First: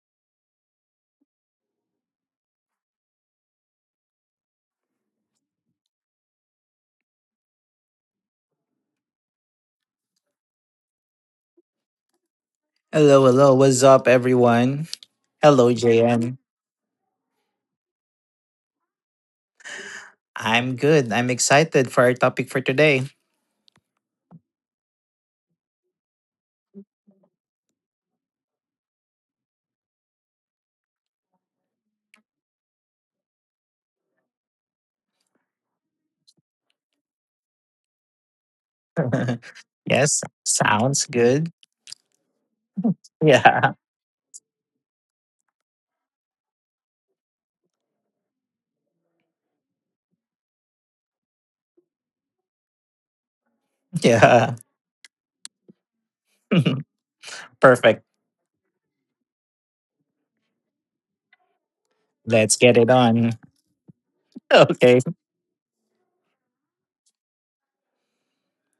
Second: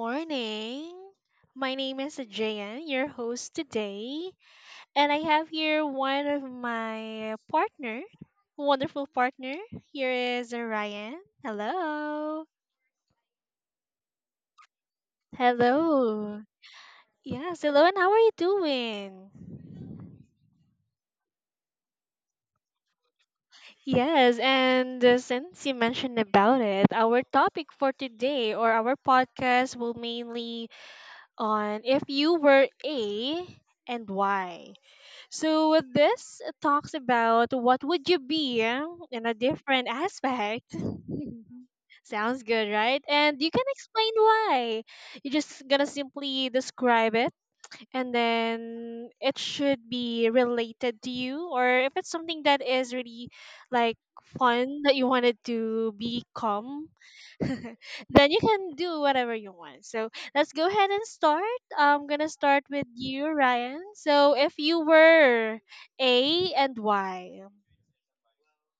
morning. My name is Jayan, your host today, and I have here one of my partner, wonderful partner. Here is Ryan. Hello. Hello, hello. What's up, everyone? Hello, JM. Hello. Yes, hello, and how are you doing? I'm good. I'm excited for our topic for today. Yes, and since you mentioned about it, our topic for today or our podcast will mainly on if you were A and why. So with this it talks about what would you be in a different yes, aspect. sounds good. Sounds good, right? And you can Yeah, explain why. You're just gonna simply describe it and then it should be related to you or if it's something that is really like yeah. fun that you wanted to become Perfect. then you can do whatever you want. So let's go ahead and start. I'm gonna Let's start get with it you, on. Ryan. So if you Okay, were A and Y.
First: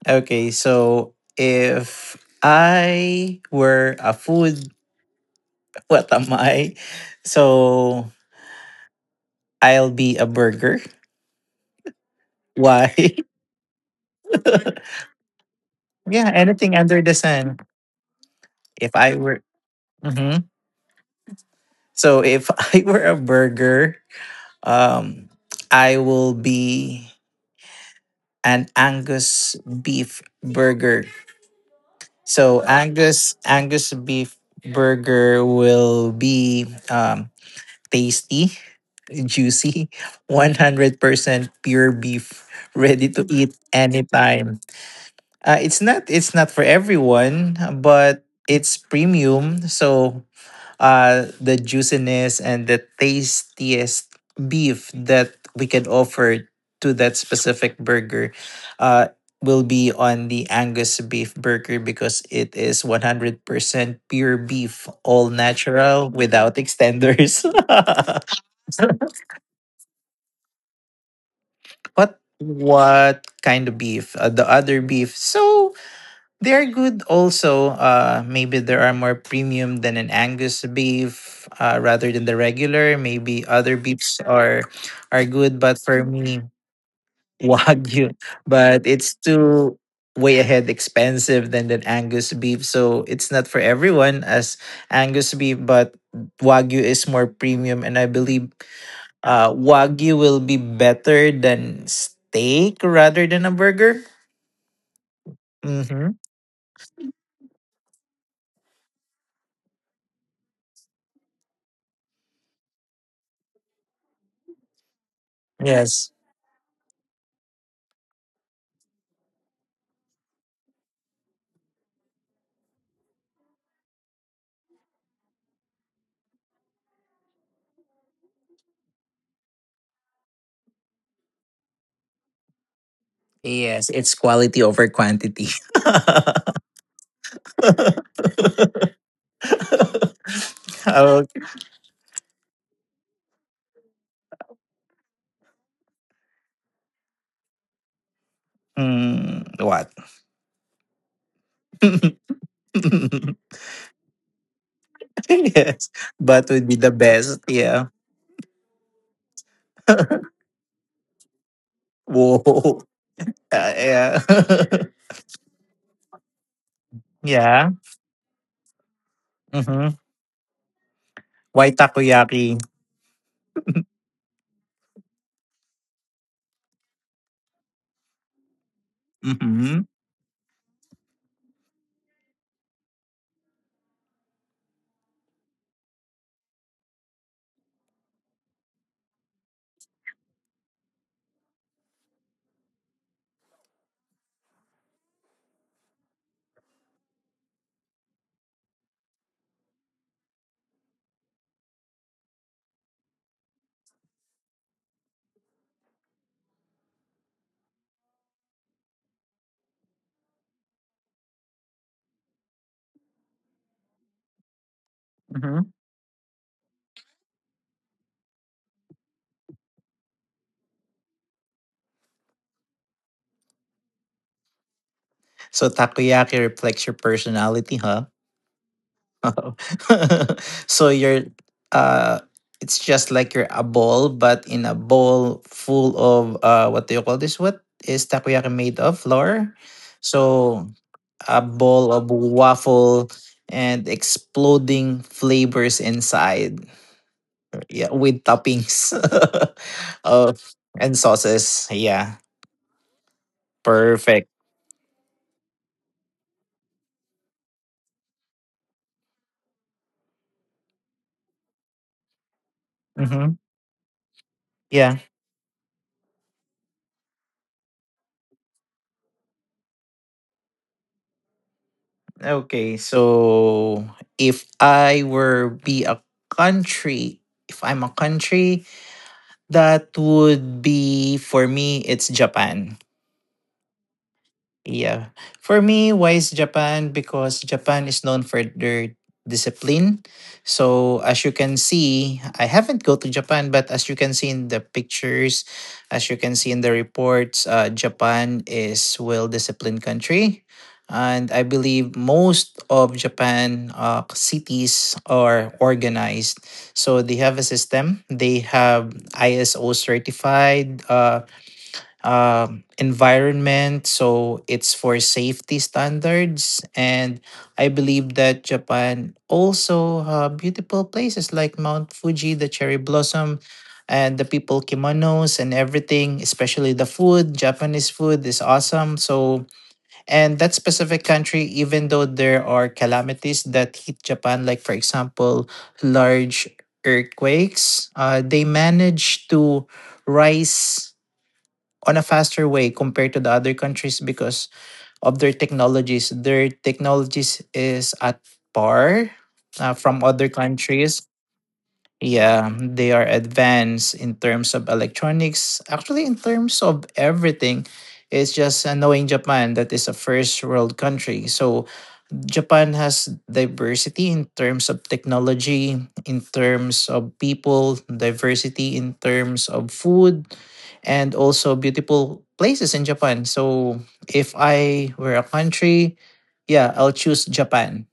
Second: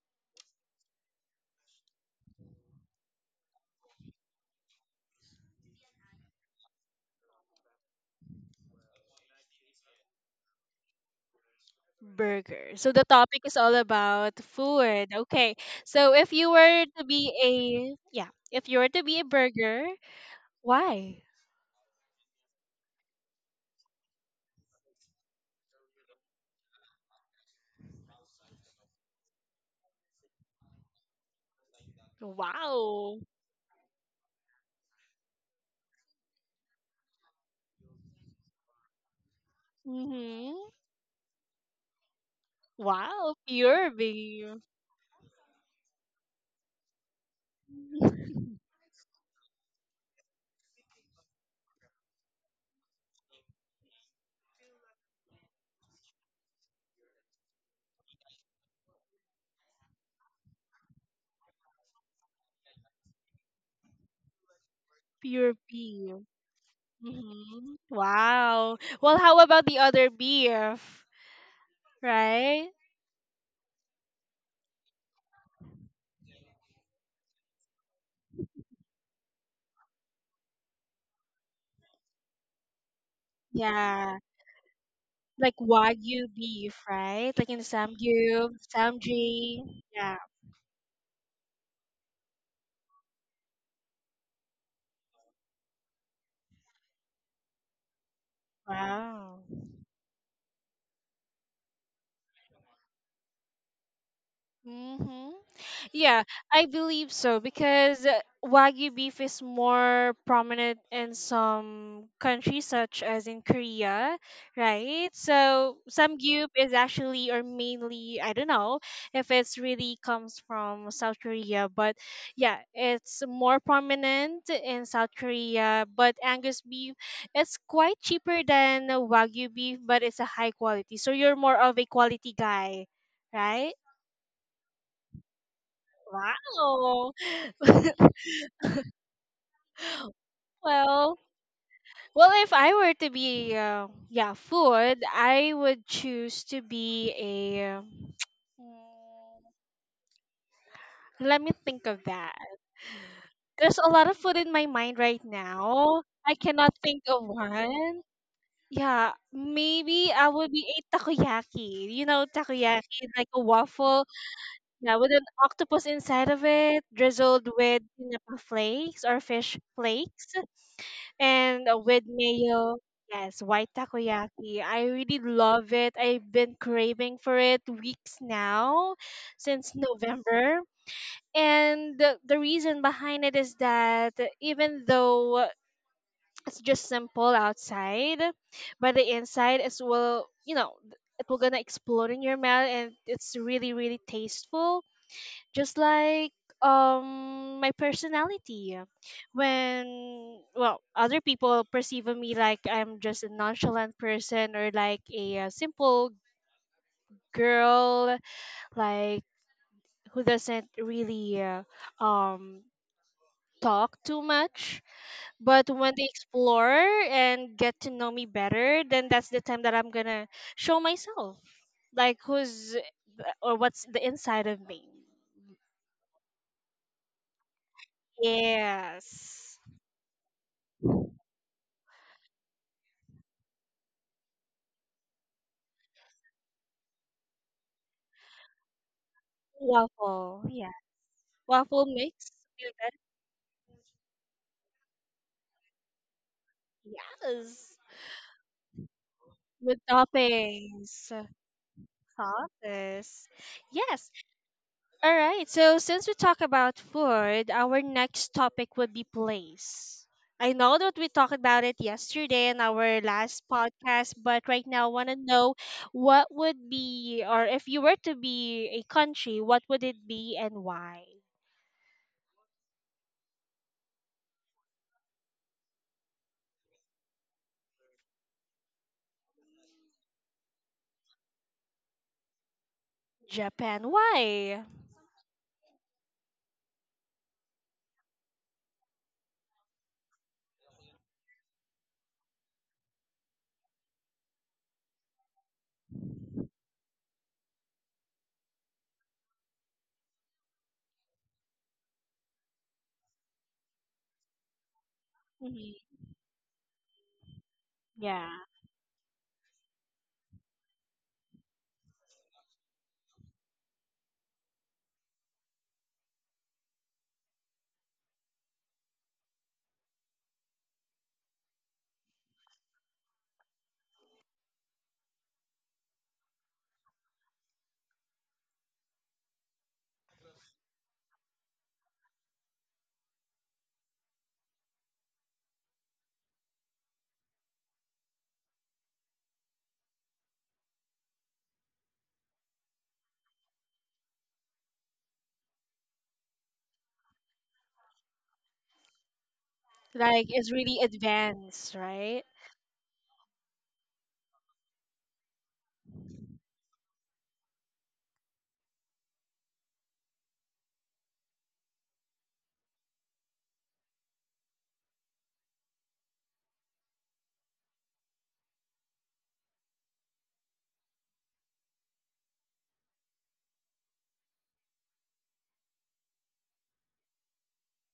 okay. So, if I were a food, what am I? So, I'll be a burger. Burger, so Why? the topic is all about food. Okay. So if yeah, you anything were to under the be a sun. yeah, if you were If to I be a were. burger, Mm-hmm. why? So if I were a burger, um, I will be an Angus beef burger. So Wow. Angus beef burger will be tasty, juicy, one Mhm. hundred percent pure beef, ready to Wow. eat Pure beef. anytime. It's not for everyone, but it's premium. So the juiciness and the tastiest beef that we can offer to that specific burger uh, will be on the Angus beef burger because it is 100% pure beef, all Pure natural beef. without extenders. Mhm. Wow. Well, how about the other beef? what Right? what kind of beef? The other beef. So they're good also. Maybe there are more premium than an Angus beef rather than the regular. Maybe other Yeah. beefs are Like good, but for Wagyu me, beef, right? Like in the Wagyu. Samgyup, But it's too Samji. Yeah. way ahead expensive than the Angus beef. So it's not for everyone as Angus beef, but Wagyu is more premium. And I believe Wow. Wagyu will be better than steak rather than a burger. Mm-hmm. Mm-hmm. Yeah, I believe so because Wagyu beef is more prominent in some countries, such as in Korea, right? So Yes. Samgyup is actually or mainly, I don't know if it's really comes from South Korea, but yeah, it's more prominent in South Korea. But Angus beef, it's quite cheaper than Wagyu beef, but it's a high quality. So you're more of a quality guy, right? Yes, it's quality over quantity. Wow. Well, okay. well, if I were to be, yeah, food, I would choose to be a. mm, Mm, what? Let me think of that. There's a lot of food in my mind right yes, now. I but cannot would be the think of best. Yeah. one. Yeah, maybe I would be a takoyaki. You know, Whoa. takoyaki, like a waffle, Yeah. yeah, with an octopus inside of it, drizzled yeah. with tinapa flakes or fish Mm-hmm. flakes. And Why with takoyaki? mayo. Yes, white takoyaki. I really love it. I've been craving for it weeks now, since Mm-hmm. November. And the reason behind it is that even though it's just simple outside, but the inside is well, it will gonna explode in your mouth, and it's really, really tasteful just like my personality when well other people perceive of me like I'm just a nonchalant person or like a, simple girl like who doesn't really um talk too much but Mm-hmm. when they explore and get to know me better then that's the time that I'm gonna show myself like who's or what's the inside of me. So takoyaki reflects your personality, huh? Yes. so you're uh it's just like you're a bowl but in a bowl full of what do you call this, what is takoyaki made of? Flour. Waffle, So yeah. a Waffle bowl of mix with that, waffle and exploding flavors inside, yes, yeah, with toppings, with of and toppings, sauces, yeah. sauces. Yes. Perfect. All right. So since we talk about food, our next topic would be place. I know that we talked about it yesterday in our Hmm. last podcast, but right now I want to know what would be, or if you were to be a country, what would it be and why? Okay, so if I were be a country, if I'm a country, that would be for me it's Japan. Japan, why? Yeah. For me, why is Japan? Because Japan is known for their discipline. So as you can see, I haven't go to Japan, but as you can see in the pictures, as you can see in the reports, Japan is well disciplined country. And I believe most of Japan cities are Mhm. organized. So they have a system. Yeah. They have ISO certified. Environment. So it's for safety standards. And I believe that Japan also have beautiful places like Mount Fuji, the cherry blossom, and the people kimonos and everything, especially the food. Japanese food is awesome. So, and that specific country, even though there are calamities that hit Japan, like for example, large earthquakes, they manage to rise on a faster way compared to the other countries because of their technologies. Their technologies is at par from Like, other it's really countries. advanced, right? Yeah, they are advanced in terms of electronics, actually, in terms of everything. It's just knowing Japan that is a first world country. So Japan has diversity in terms of technology, in terms of people, diversity in terms of food, and also beautiful places in Japan. So if I were a country, yeah, I'll choose Japan.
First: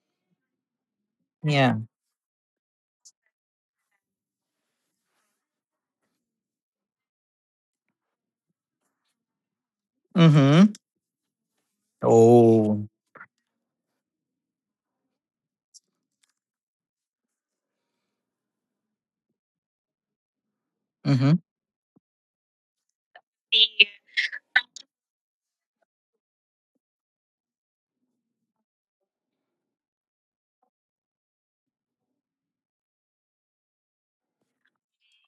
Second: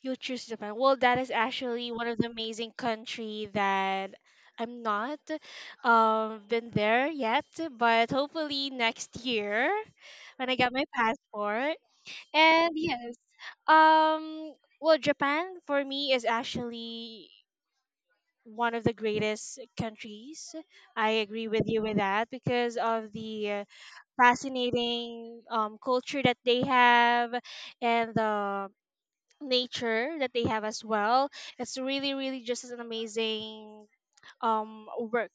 You choose Japan. Well, that is Yeah. actually one of the amazing country that I'm not been there yet, but hopefully next year when I get Mm-hmm. my passport. And Oh. yes, um well, Japan for me is actually one of the greatest countries. I Mm-hmm. agree with you with that because of the fascinating culture that they have and the nature that they have as well. It's really, really just an amazing um work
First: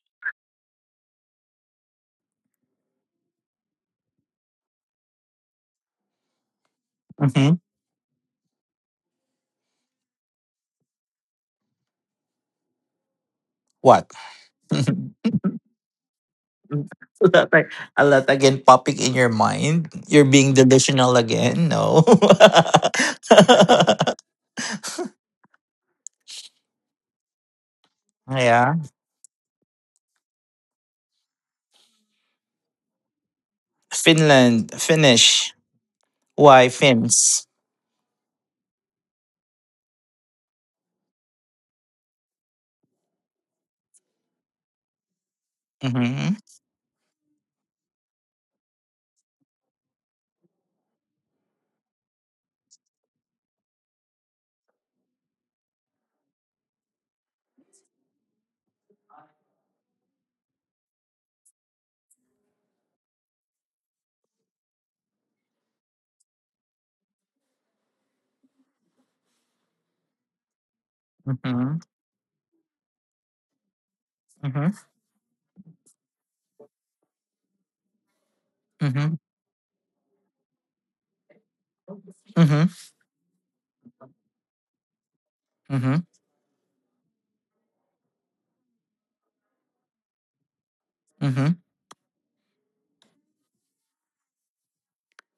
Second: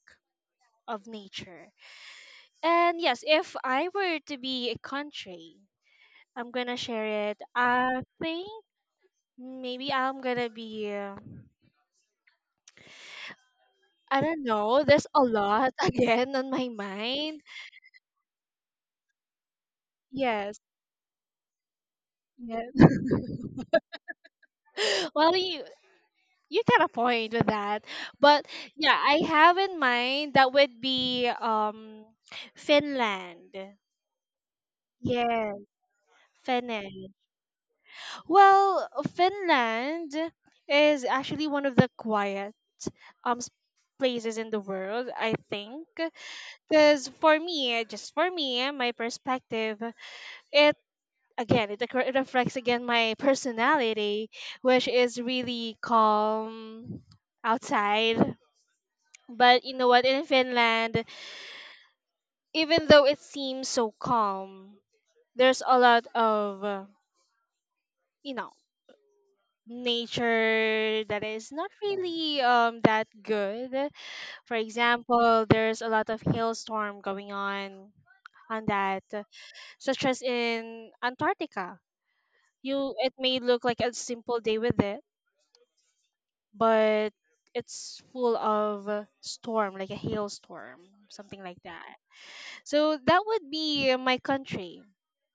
of nature. And yes, if I were to be a country, I'm gonna share it. Mm-hmm. I think maybe I'm gonna be What? I don't know, So there's a lot again on my mind. that like a lot again popping in your mind. You're being Yes. delusional again. No. Yes. Well you got a point with that. But yeah. yeah, I have in mind that would be Finland. Finland, Finnish. Yes. Why Finland. Finns? Well, Finland is actually one of the quiet um s- places in the world, I think. Mm-hmm. Because for me, just for me, my perspective, it again it reflects again my personality, which is really calm outside. But you know what? In Finland, even though it seems so calm, there's a lot of you know nature that is not Mm-hmm. really that good. For Mm-hmm. example, there's a lot of hailstorm going on that, Mm-hmm. such as in Antarctica. Mm-hmm. You it may look like a simple day with it, Mm-hmm. but it's full of a storm, like a hailstorm, something Mm-hmm. like that. So that would be my country.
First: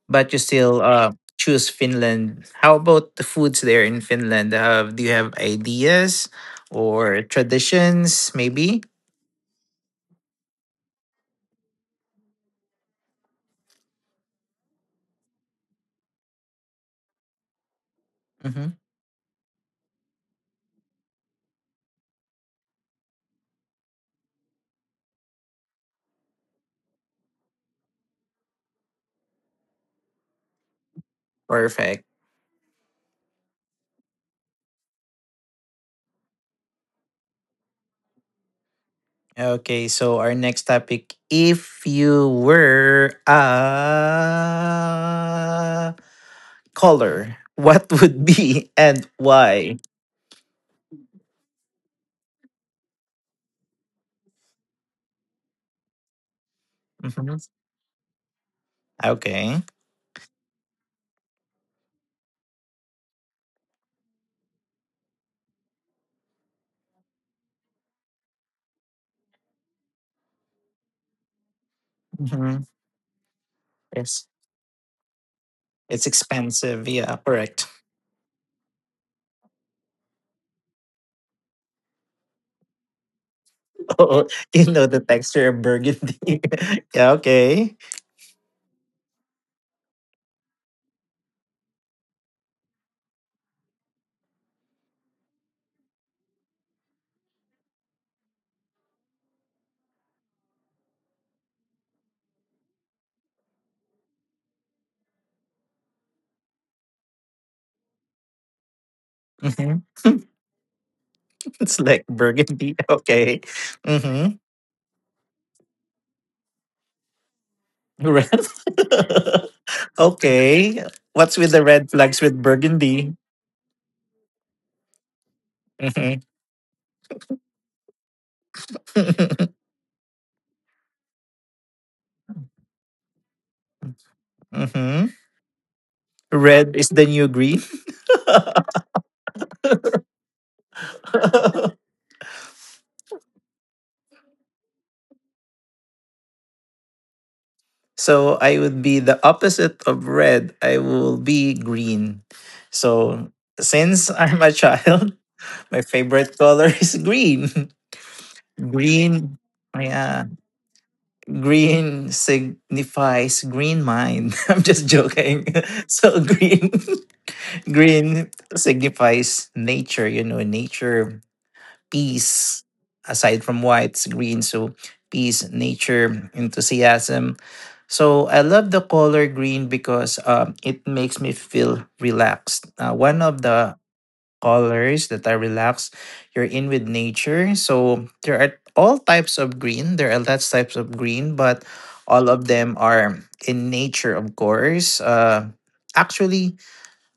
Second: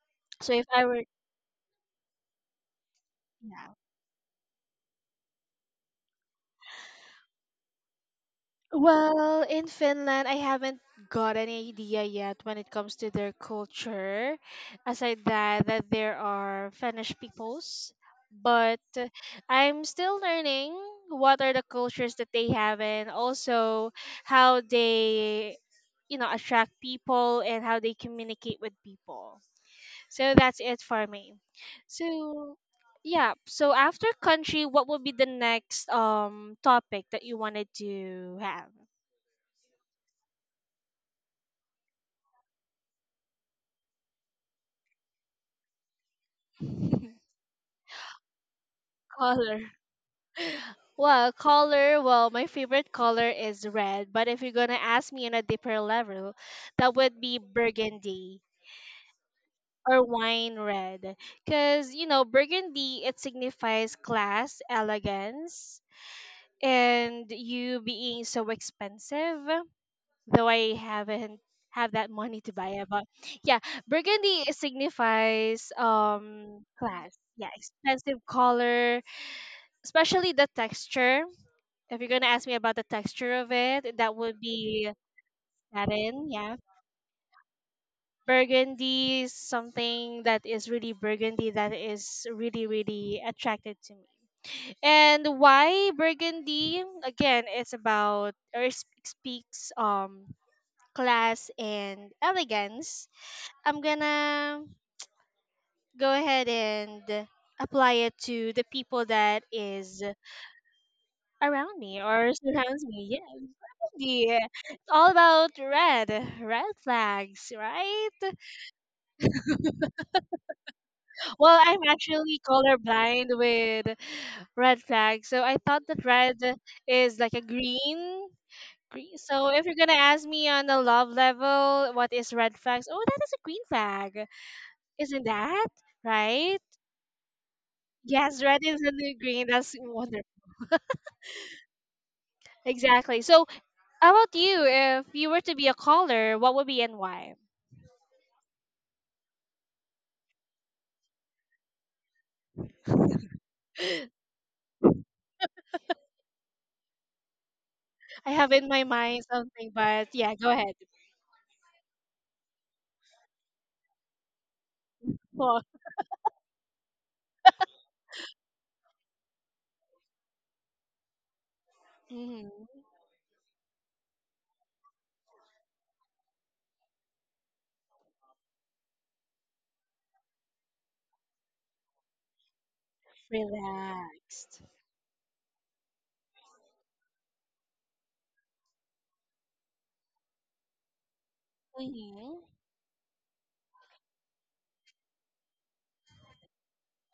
But you So if still I were. Choose Finland. How about the foods Yeah. there in Finland? Do you have ideas or traditions, maybe? Well, in Finland, I haven't got any idea yet when it comes to their culture. Aside that there are Finnish peoples, Mm-hmm. but I'm still learning what are the cultures that they have and also how they attract people and how they communicate with people. So that's it for me. Perfect. So yeah, so after country, what would be the next topic that you wanted to have? Okay, so our next topic: if you were a color, what would be and Color. why? Well, color, well, my favorite color is red, but if you're gonna ask me on a deeper level, that would be Mhm. burgundy Okay. or wine red. Because, you know, burgundy, it signifies class, elegance, and you being so expensive, though I haven't have that money to buy Hmm. it, but yeah, Yes. burgundy it signifies It's expensive. class. Yeah, Yeah, correct. expensive color, especially the texture. If you're gonna ask me about the texture of it, that Oh, would you know be the texture of burgundy. satin, yeah. yeah, okay. Burgundy, something that is really burgundy that is really, really attracted to me. And why burgundy? Again, it's about or it speaks class and elegance. I'm gonna go ahead and apply it to the people that Hmm. is around It's me like or burgundy. surrounds me. Okay. Yeah, exactly. Mm-hmm. It's all about red, red flags, right? Red. okay. What's with Well, the I'm red flags actually with burgundy? colorblind with red flags, so I thought that Mm-hmm. red is like a green. So if you're gonna ask me on the love level, what is red flags? Oh, that is a green flag, Mm-hmm. isn't that right? Red is the new green. Yes, red is in the green. That's wonderful. Exactly. So, how about you? If you were to be a caller, what would be and why? So I would be the opposite of red. I will be green. So since I'm a child, my favorite color is green. I have in my mind Green, something, but yeah. yeah, go ahead. Green signifies green mind. I'm just joking. Well, So green, green signifies nature. You know, nature, peace. hmm Aside from whites, green. So peace, nature, enthusiasm. So I love the color green because it makes me feel relaxed. One of the relaxed. colors that I relax, you're in with nature. So there are all types of green, there are lots types of green, but all Hmm. of them are in nature, of course. Actually,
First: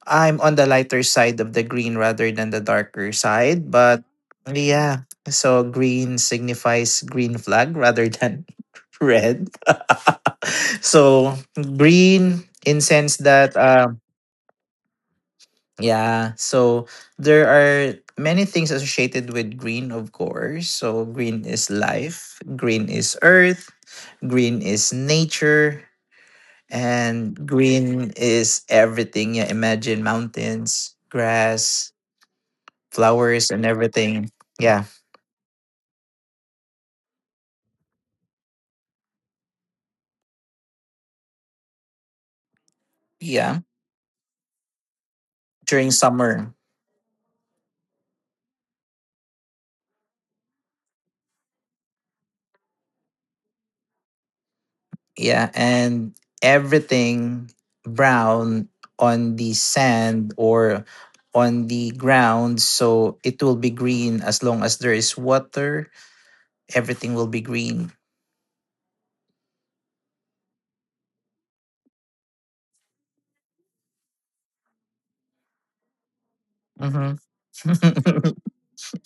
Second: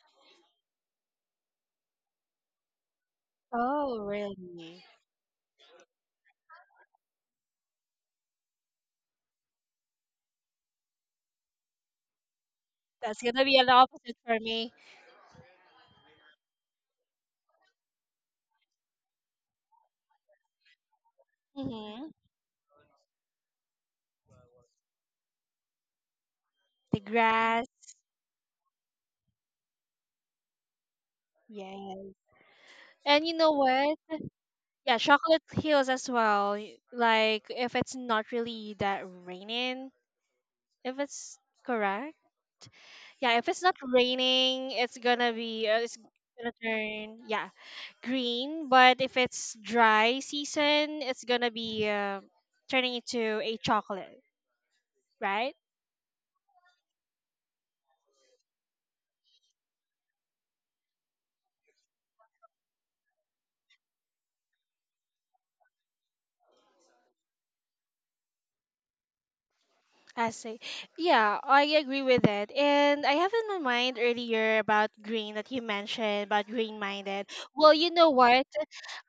I'm on the lighter side of the green rather than the darker side, Oh, but really? yeah. So green signifies green flag rather than red. So green in sense That's gonna be that an opposite for me. yeah, so there are many things associated with green, of course. So green is Hmm. life, green is earth, green is nature, The and grass, green is everything. Yeah, imagine mountains, grass, yeah. And you know flowers and what? everything. Yeah. Yeah, chocolate heals as well. Like if it's not really that raining, if it's correct. Yeah, if it's Yeah. not raining, During it's gonna summer. turn yeah green, but if it's dry season, it's gonna be turning into a chocolate, Yeah. right? And everything brown on the sand or on the ground. So it will be green as long as there is water. Everything will be green. I see. Yeah, I agree with it. And I have in my mind earlier about green that you mentioned about green minded. Well, you know Mm-hmm. what?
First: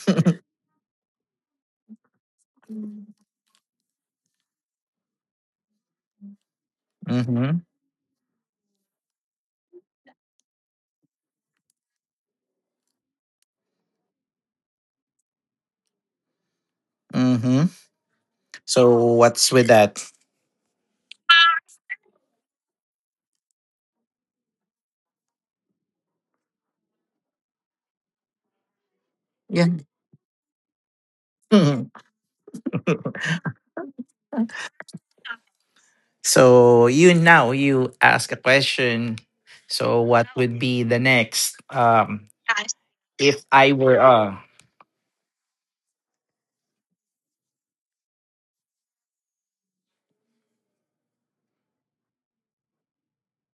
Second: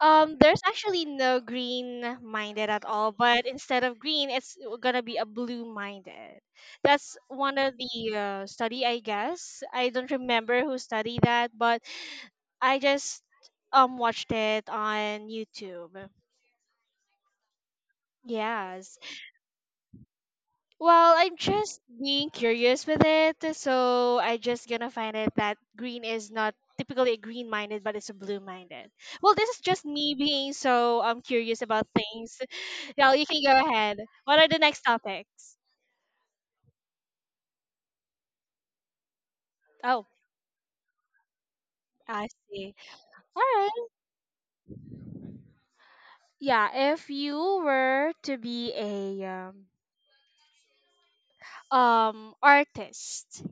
There's actually no green minded at all, but instead of green, it's gonna be a blue minded. That's mm-hmm. one of the study, I guess. I don't remember who studied that, but I just watched it on YouTube. Mm-hmm. Yes. So what's with that? Well, I'm just being curious with it, so I just gonna find it that green is not typically a green minded, but it's a blue minded. Well, this is Yeah. just me being so curious about Mhm. things. Yeah, you can go ahead. What are the next topics? So you now you ask a question. So Oh, what would be the next? Um I see. All if I right. were Yeah, if you were to be a artist,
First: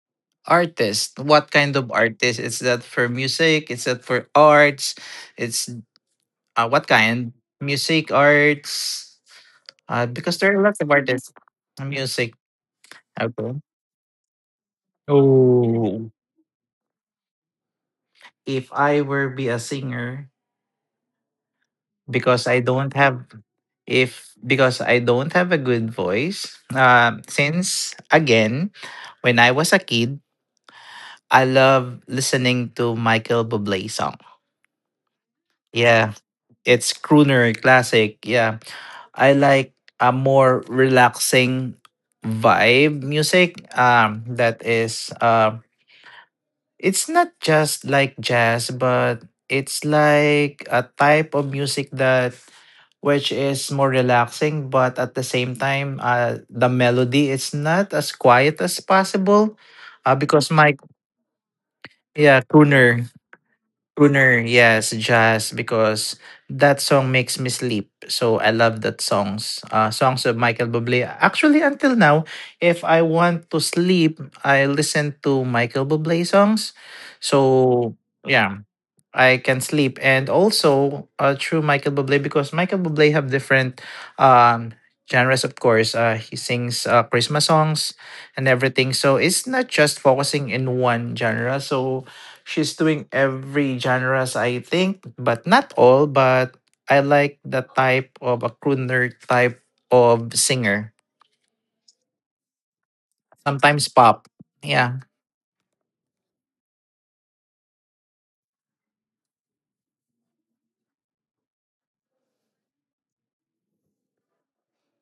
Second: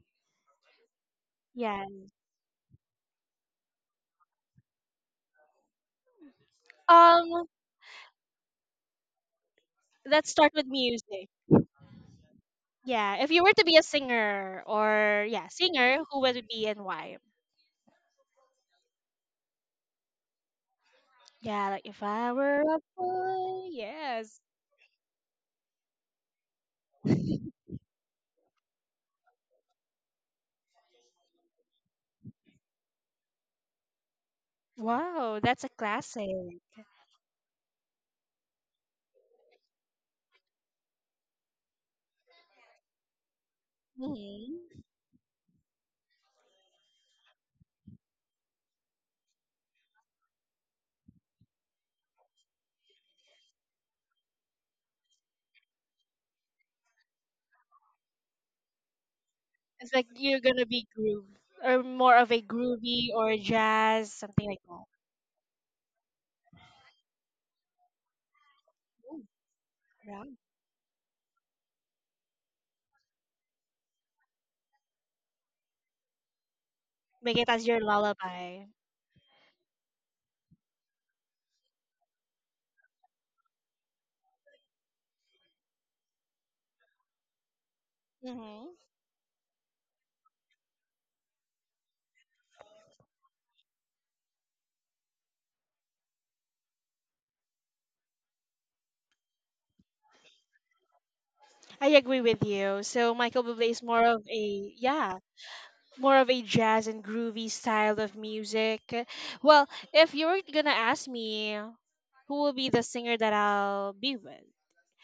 artist. What kind yeah. of artist? Is that for music? Is that for arts? It's what kind? Um, Music, arts? Let's Because start there are with lots of music. artists. Music. Yeah, if you were Okay. to be a singer or yeah, singer, Oh. who would it be and why? If I were be a singer, Yeah, like if I because I were a don't have boy, if yes. because I don't have a good voice, since again, when I was a kid, I love listening to Michael Bublé song. Wow, that's a Yeah, classic. it's crooner classic. Yeah, I like a more relaxing vibe music. That hmm is it's not just like jazz, but it's like a type of music that which is more relaxing, but at the same time, the melody is not as quiet as possible, It's like you're because gonna my be groove or more of yeah a crooner. groovy or jazz, Crooner, something like that. yes, jazz, because that song makes me sleep. So I love that Ooh, songs. Songs yeah. of Michael Bublé. Actually, until now, if I want to sleep, I listen to Michael Bublé songs. Make it as your So yeah, lullaby. I can sleep. And also through Michael Bublé because Michael Bublé have different um, genres, of course. He sings Christmas songs and hmm everything. So it's not just focusing in one genre. So she's doing every genres, I think, but not all. But I like the type of a crooner type of singer. I agree with you. So Michael Bublé is Sometimes more of pop. a Yeah. yeah, more of a jazz and groovy style of music. Well, if you were gonna ask me who will be the singer that I'll be with,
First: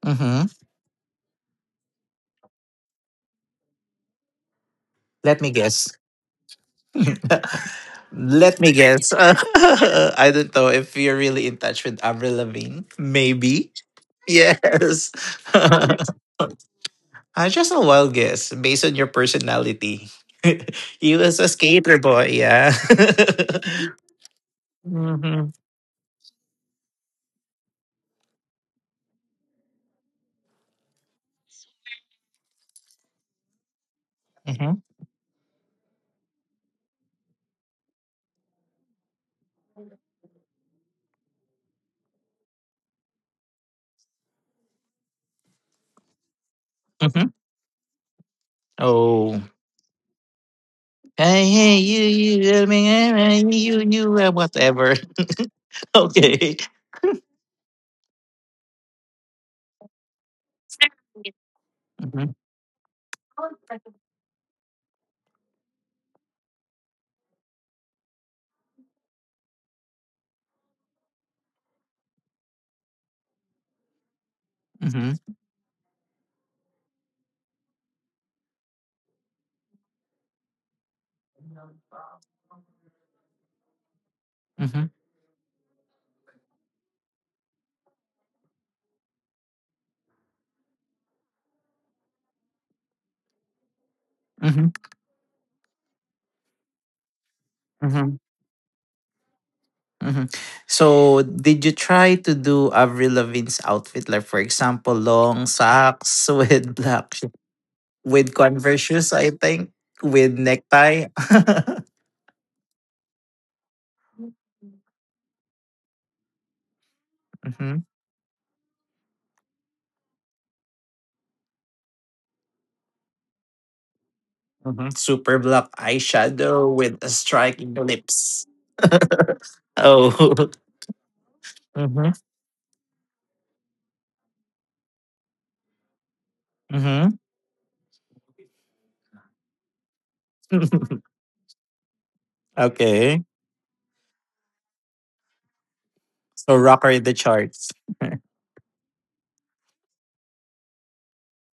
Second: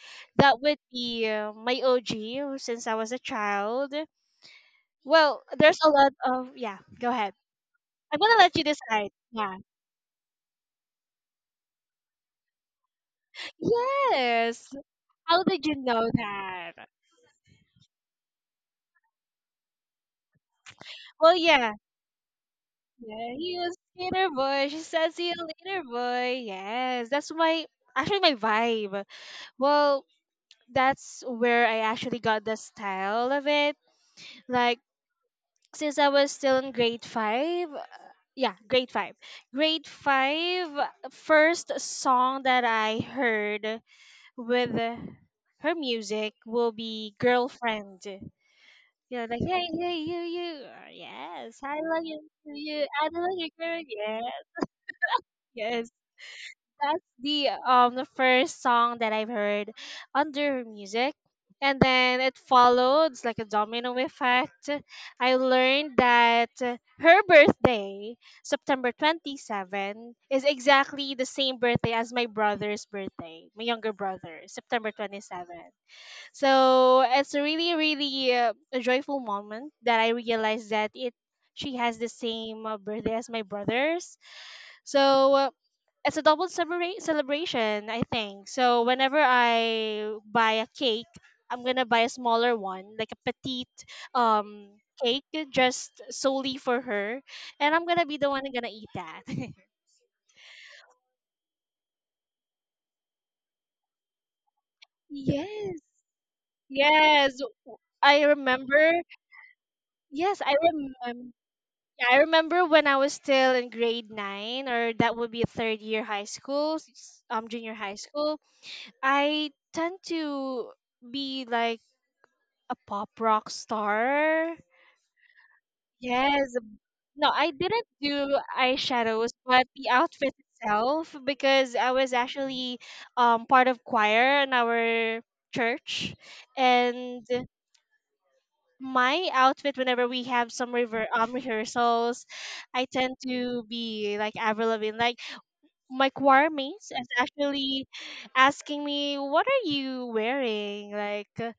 Mm-hmm. that would be my OG since I was a child. Well, Let me there's a guess. lot of. Yeah. Go ahead. I'm gonna let you Let me decide. guess. Yeah. I don't know if you're really in touch with Avril Lavigne. Maybe. Yes. Yes. How did you know that? I just a wild guess based on your personality. You Well, was a yeah. skater boy, yeah. Yeah, he was skater boy. She said, "See you Hmm. later, boy." Yes, that's my actually my vibe. Well, that's where I actually got the style of it. Like Hmm. since I was still in grade five. Yeah, grade five. Grade five, first song that I heard with her music will be Hmm. Girlfriend. Yeah, like, Oh. hey, hey, you, you. Hey, Yes, I hey, love you, you, you, I you. You, mean, I eh, love you, eh, girl. you, Yes, whatever. yes Okay. that's the first song that I've heard under music. And then Hmm. it followed it's like a domino effect. I learned that her birthday, September 27th, is exactly the same birthday as my brother's birthday, my younger brother, September twenty Hmm. seventh. So it's a really, really a joyful moment that I realized that it she has the same birthday as my brothers. So it's a double celebration, I think. So whenever I buy a cake, I'm gonna buy a smaller one, like a petite um Hmm. cake, just solely for her, and I'm gonna be Hmm. the one who's gonna eat that. Hmm. So, did you try to do Avril Lavigne's outfit, like for example, long Yes, socks with black sh- yes, I with Converse remember. shoes, I think, with Yes, I necktie, remember. I remember when I was still in grade nine, or that would be third year high school, junior hmm, high school. I tend to be like a pop rock star. hmm, super black Yes. eyeshadow with a No, I striking didn't do lips. eyeshadows, but the Oh, outfit itself, because I hmm. was actually part of choir in our church, Hmm. and my outfit whenever we have some rehearsals, I tend okay. to be like Avril Lavigne. Like my choir So, rocker mates in is the charts. actually asking me, "What are you wearing?" Like,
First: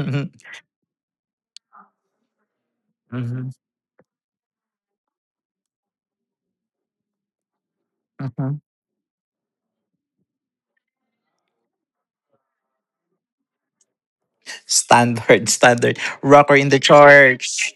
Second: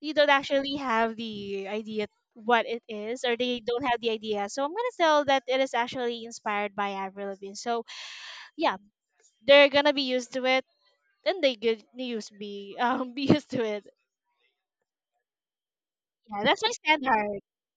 you don't actually have the idea what it is, or Hmm. they don't have the idea, so I'm gonna tell that it is actually inspired by Avril Lavigne. So Hmm. yeah, they're gonna be used to it, and they could used be be used to it. Standard, standard Yeah, rocker that's my in the standard. charts.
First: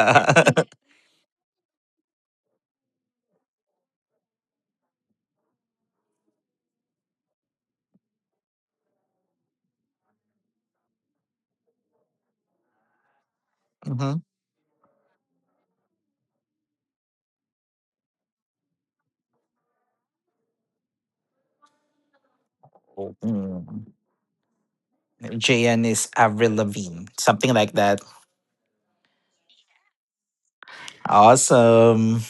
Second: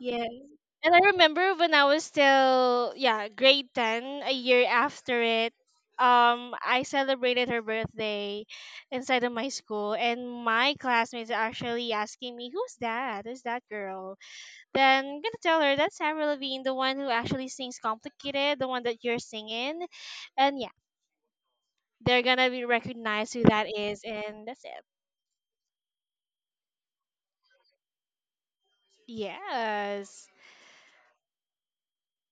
Yeah. And I remember when I was still, yeah, grade 10 a year after it. I celebrated her birthday inside of my school, and my classmates are actually asking me, who's that girl. Then I'm gonna tell her that's Avril Lavigne, the one who actually sings complicated, the one that you're singing. And yeah, they're gonna be recognized who hmm. that is, and that's it. JN is Avril Lavigne, something like that. Yes. Awesome.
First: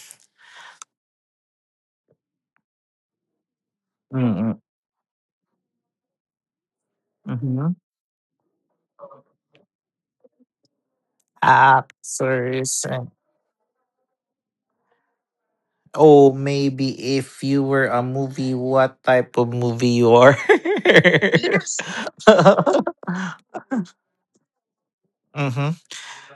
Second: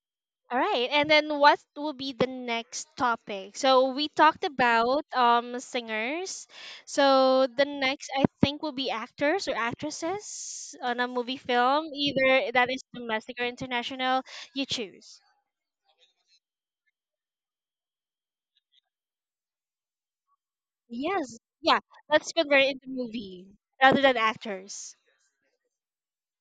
All right. And then what will be the next topic? So we talked Mm-mm. about singers. So Mm-hmm. the next I think will be actors or actresses on a movie film, either that is Actors. And- domestic or international. You choose. oh, maybe if you were a movie, what type of movie you are? Yes. Yes. Yeah. Let's convert it into movie rather than actors. mm-hmm.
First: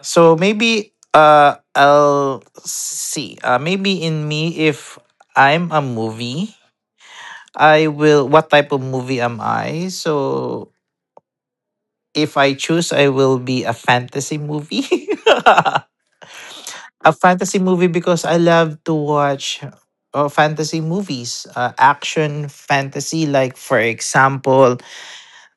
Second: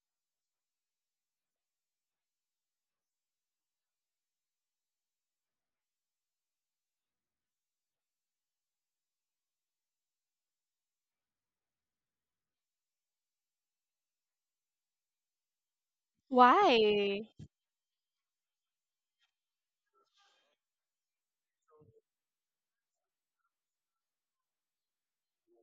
So maybe I'll see. Maybe in me, if I'm a movie, I will. What type of movie am I? So if I choose, I will be a fantasy movie. A Why? fantasy movie because I love to watch fantasy movies, action fantasy. Like for example,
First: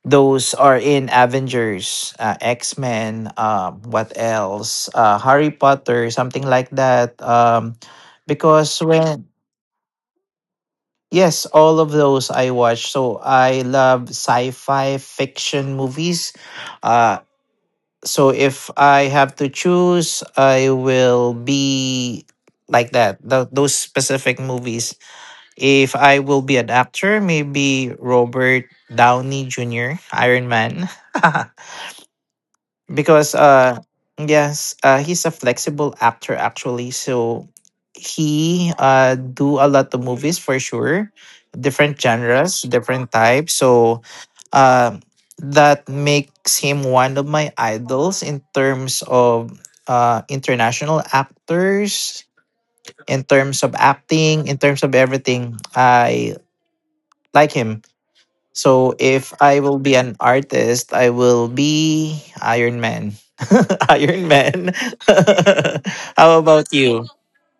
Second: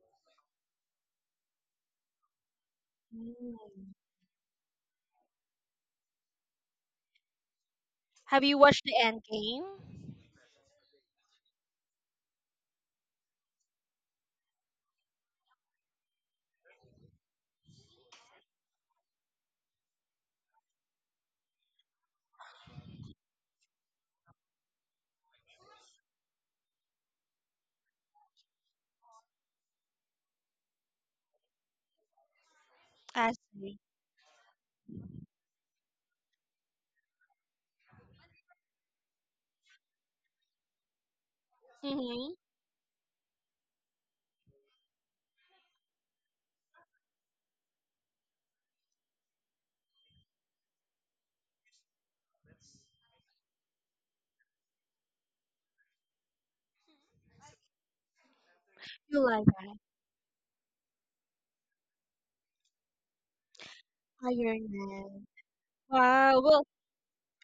those are in Avengers, X Men. Mm. What else? Harry Potter, something like that. Have you Because watched the when end game? yes, all of those I watch. So I love sci-fi fiction movies. Uh, so if I have to choose, I will be like that. Those specific movies. If I will be an actor, maybe Robert Downey Jr., Iron Man. because I see. yes he's a flexible actor actually, so he do a lot of movies for sure, different Mm-hmm. genres, different types. So uh, that makes him one of my idols in terms of international actors, in terms of acting, in terms of everything. I like him. So if You I like will be an artist, I will be Iron Man. Iron Man. Iron Man. How Wow. about Well, you?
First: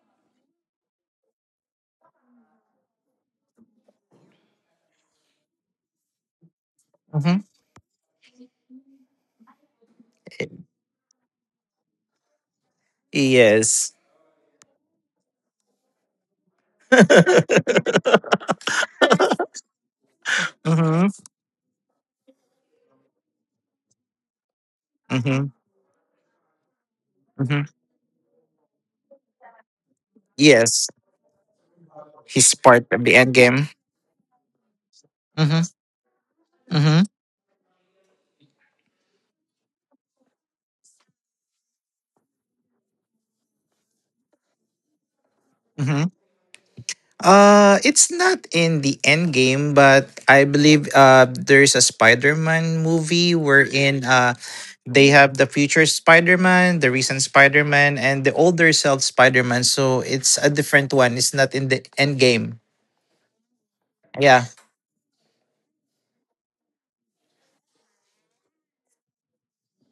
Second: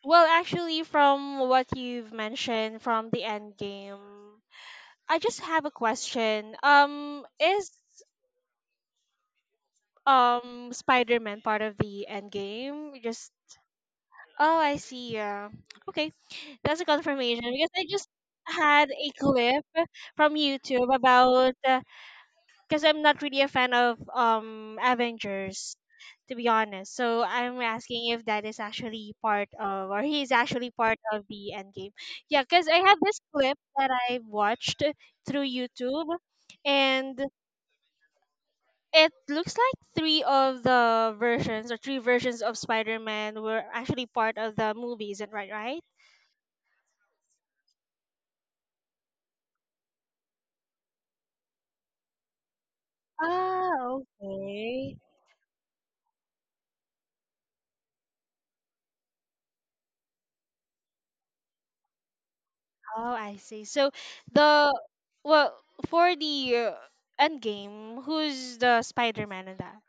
well, actually, from what you've mentioned from the end game, I just have a question. Hmm. Is Spider-Man part of the end game? Just Yes. Oh, I see. Yeah. Okay, that's a confirmation because I just had a clip from YouTube hmm, about because I'm not really a fan of hmm, Avengers to be honest. So I'm hmm. asking if that is actually part of, or he is actually Yes, part of the Endgame. Yeah, he's because I part have of the this end clip game. that I watched through Hmm. YouTube, Hmm. and it looks like three of the versions or three versions of Spider-Man were actually part of the movies, and right, right? Hmm. It's not in the end game, but I believe there's a Spider-Man movie Ah, wherein okay. they have the future Spider-Man, the recent Spider-Man, and the older self Spider-Man. So it's a different one. It's not in the end game. Oh, I see. So Yeah. the well, for the end game, who's the Spider-Man in that?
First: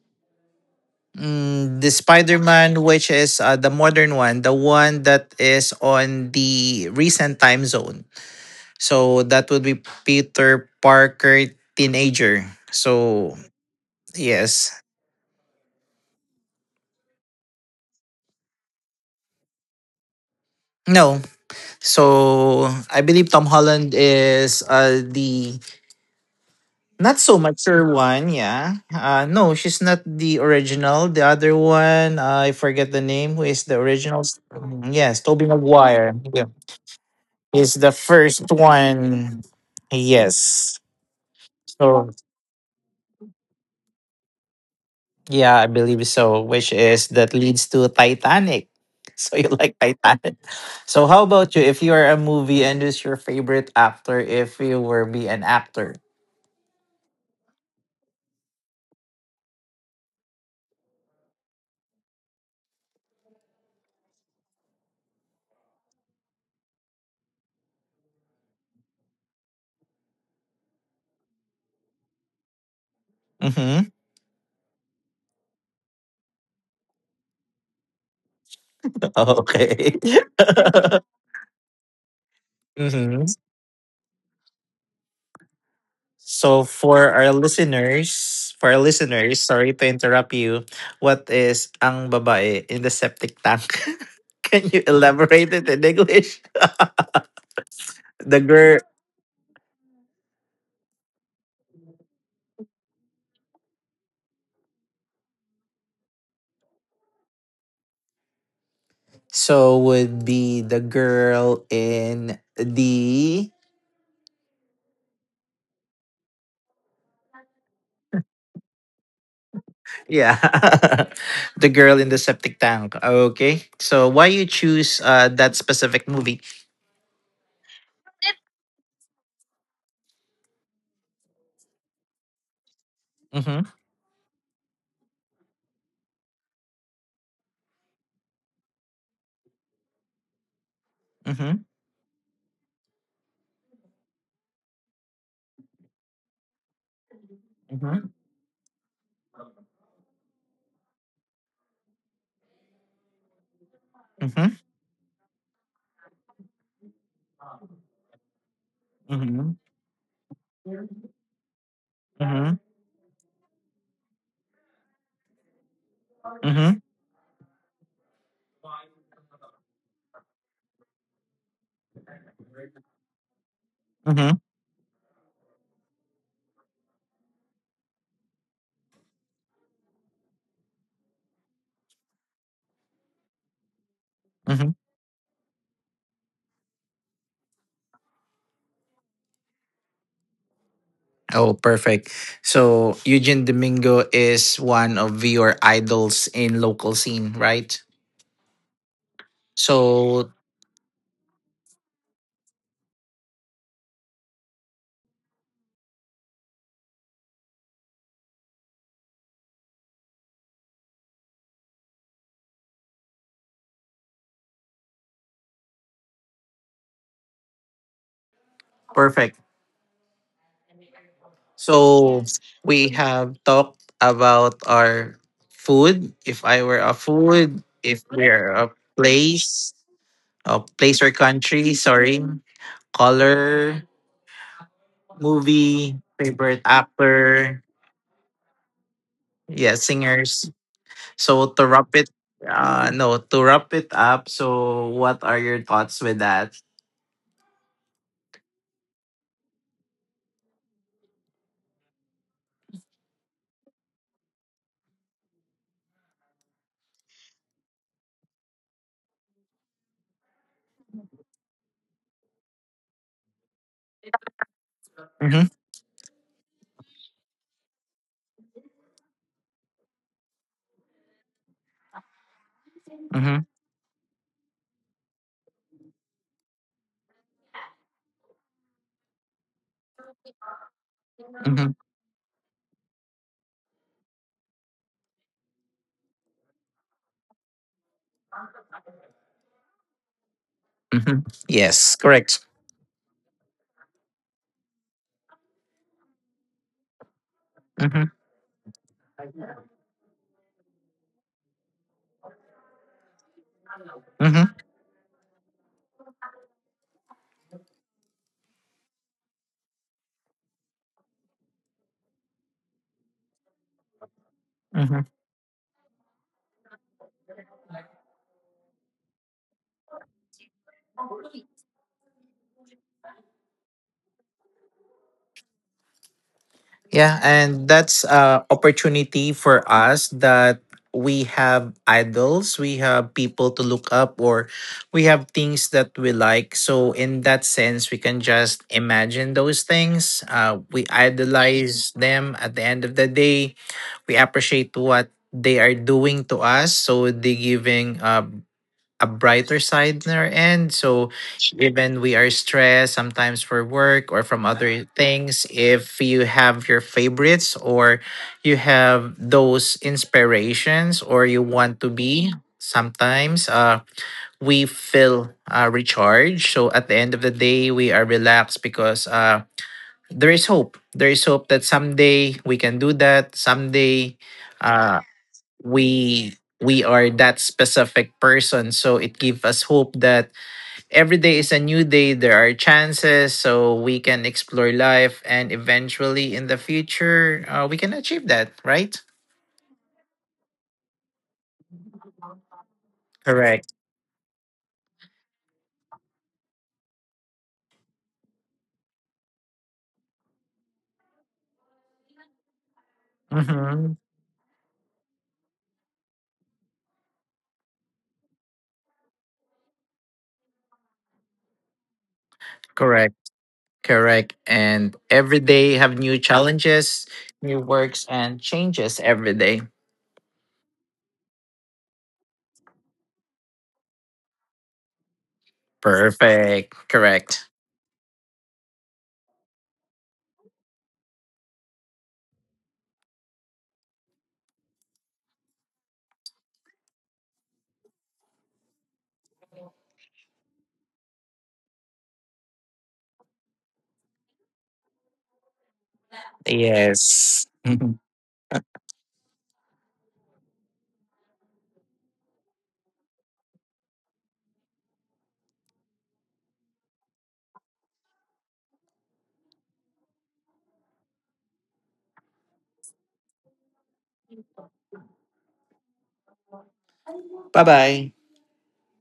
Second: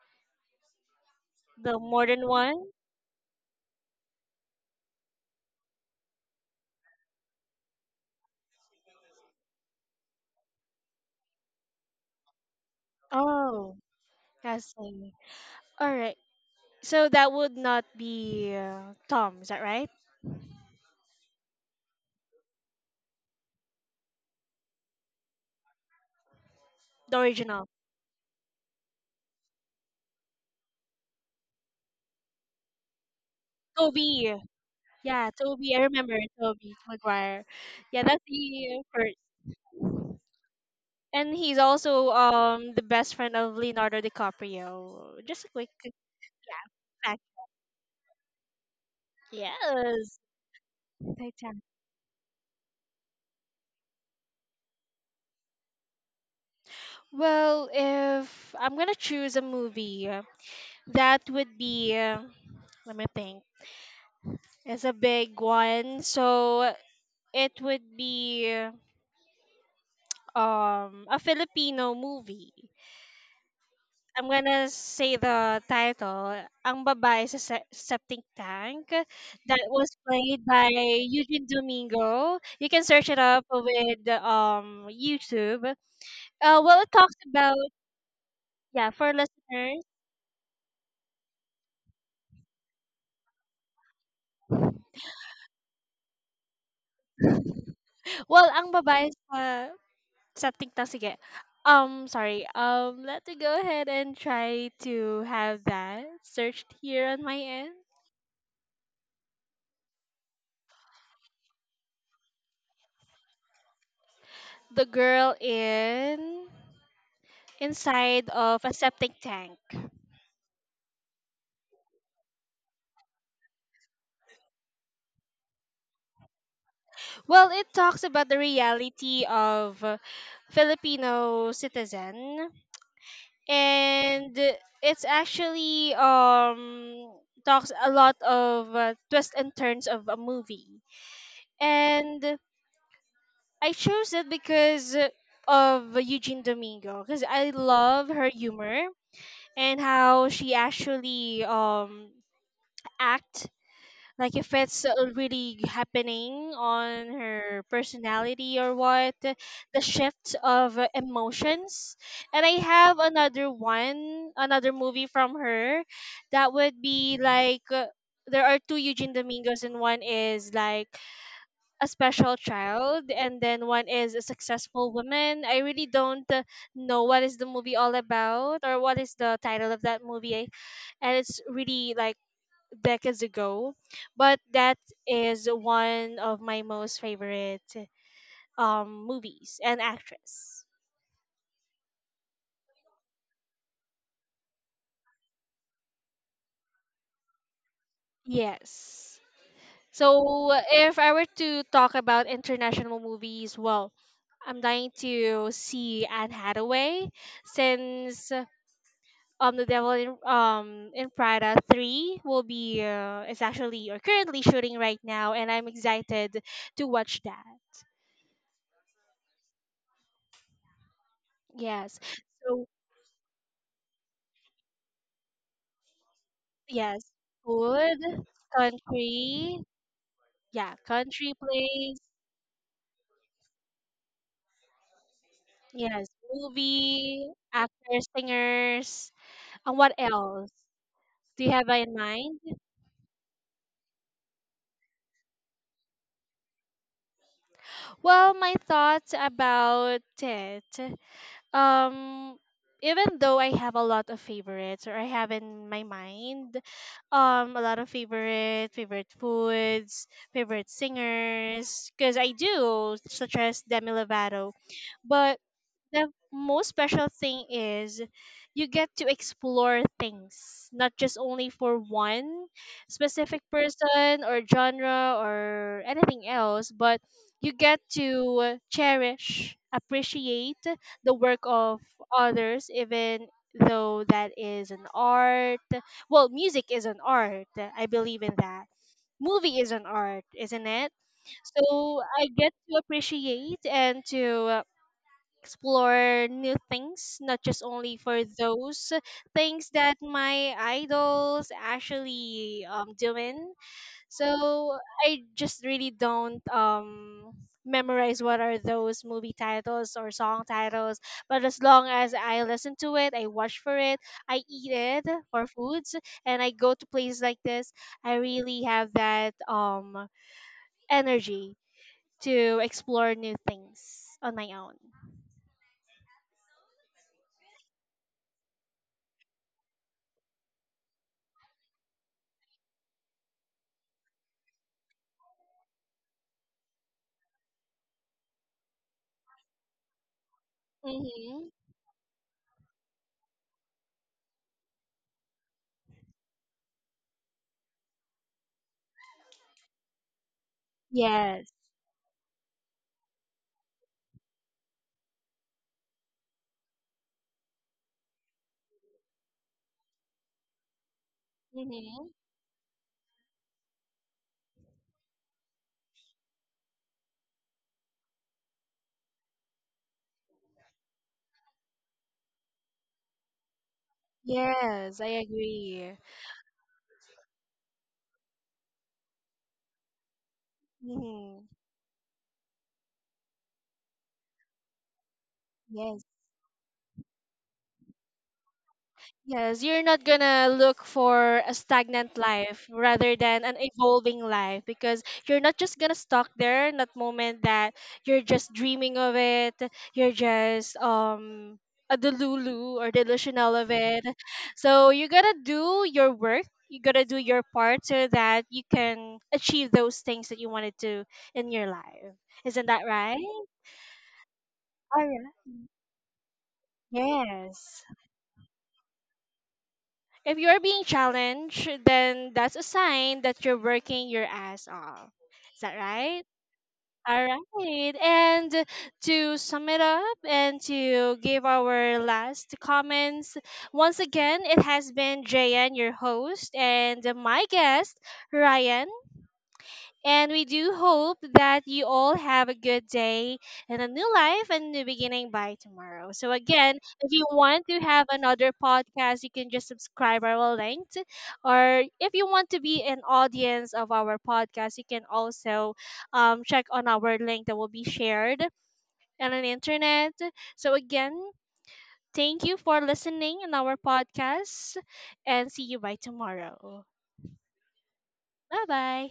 The Mm, the more than one? Spider-Man, which is the modern one, the one that is on the recent time zone. So that would be Peter Parker, teenager. So Oh, I yes. see. All right. So that would not be Tom, is that right? No, so I believe Tom Holland is the not The so original. mature one. Yeah. No, she's not the original. The other one, I forget the name. Who is the original? Toby. Mm, yes, Yeah, Toby Toby. I Maguire. remember Yeah. Toby Maguire. He's the Yeah, that's first the first. one. Yes. And he's So also the best friend of Leonardo DiCaprio. Just a yeah, I quick, yeah, believe so. Which is fact. that leads to Titanic. So you like Yes. Titanic. So how about Titanic. you? If you are a movie and who's your favorite actor, if you were be an actor. Well, if I'm gonna choose a movie, that would be let me think. It's a big one, so it would be a Filipino movie. Mm-hmm. I'm gonna say the title. Ang babae sa septic tank that was Okay. played by Eugene Domingo. You can search it hmm. up with YouTube. So Well, it talks about, for yeah, our for listeners, listeners. sorry to interrupt you. What is ang babae in the septic tank? Can you elaborate it in English? Well, The ang girl. babae sa something toxic. Sorry. Let me go ahead and try to have that searched here on my end. So would be the girl in the The girl in inside of a septic tank. yeah, the girl in the septic tank. Okay. So why you choose that specific movie? Well, it talks about the reality of Filipino citizen, Mm-hmm. and it's actually talks a lot of twists and turns of a movie. Mm-hmm. And I chose it because of Eugene Domingo because I love Mm-hmm. her humor and how she actually act like if Mm-hmm. it's really happening on her personality or what the Mm-hmm. shift of emotions. And I Mm-hmm. have another one another movie from her that would be like there are two Eugene Domingos, and one is like a special child and then one is a Mm-hmm. successful woman. I really don't know what is the movie all about or what is the title of that movie, and it's really like decades ago, but that Hmm. is one of my most favorite movies and actress. Oh, perfect. So Eugene Domingo is one of your idols in local scene, right? Yes. So So if I were to talk about international movies, well, I'm dying to see Anne Hathaway, since the devil in Prada 3 will be is actually or currently shooting right now, and I'm excited to watch that. perfect. Yes. So So we have talked about our food. If I were yes, a food, if food, we're country, a yeah, place or country country, place. sorry, color, Yes, movie, favorite movie, actor, actors, singers, and yeah, what else? singers. Do you So have to in wrap it, mind? No, to wrap it up. So what are your thoughts with that? Well, my thoughts about it. um Even though I have a lot of favorites, or I have in my mind a lot of favorite foods, favorite singers because I do such as Demi Lovato. But Mm-hmm, the most special thing is you get to explore things, not just only for one specific mm-hmm, person or genre or anything else, but you get to cherish, appreciate the work of mm-hmm, others, even though that is an art. Well, music is an art, I believe in that. Movie is an art, isn't it? mm-hmm. So Yes, I get correct. to appreciate and to explore new things, not just only Mm-hmm, for those things that my idols actually doing. So mm-hmm, I just really don't memorize what are those movie titles or song titles. But as long as I listen to it, I watch for it, I eat it mm-hmm. for foods, and I go to places like this, I really have that energy to explore new things on my own. Yeah, and that's a opportunity for us that we have idols, we have people to look up, or we have things that we like. So in that sense, we can just imagine those things. We Hmm. idolize them. At the end of the day, we appreciate what they are doing to us. So they giving a brighter side in our end. So Yes. even we are stressed sometimes for work or from other things, if you have your favorites or you have those inspirations or you want Mm-hmm. to be sometimes we feel recharged. So at the end of the day we are relaxed because there is hope, there is hope that someday we can do that, someday Yes, I uh, agree. we we are that specific person, so it gives us hope that every Mm-hmm. day is a new day, there are chances so we can explore life and Yes. eventually in the future we can achieve that, right? Yes, you're not gonna look for a stagnant life rather than an Correct. evolving life, because you're not just gonna stuck there in that moment that you're just dreaming of it, you're just a delulu or delusional of Mm-hmm. it. So you gotta do your work, you gotta do your part so that you can achieve those things that you wanted to in your life. Isn't that Correct, right? correct, and All every day have new challenges, new Yes. works and changes every day. If you're being challenged, then that's a sign that you're working your ass off. Is that right? Perfect, All correct. right. And to sum it up and to give our last comments, once again, it has been Jayan, your host, and my guest, Ryan. And we do hope that you all have a good day and a new life and new beginning by tomorrow. So, again, if you Yes. want to have another podcast, you can just subscribe our link. Or if you want to be an audience of our podcast, you can also check on our link that will be shared on the internet. So, again, thank you for listening in our podcast and see you by tomorrow. bye bye. Bye bye.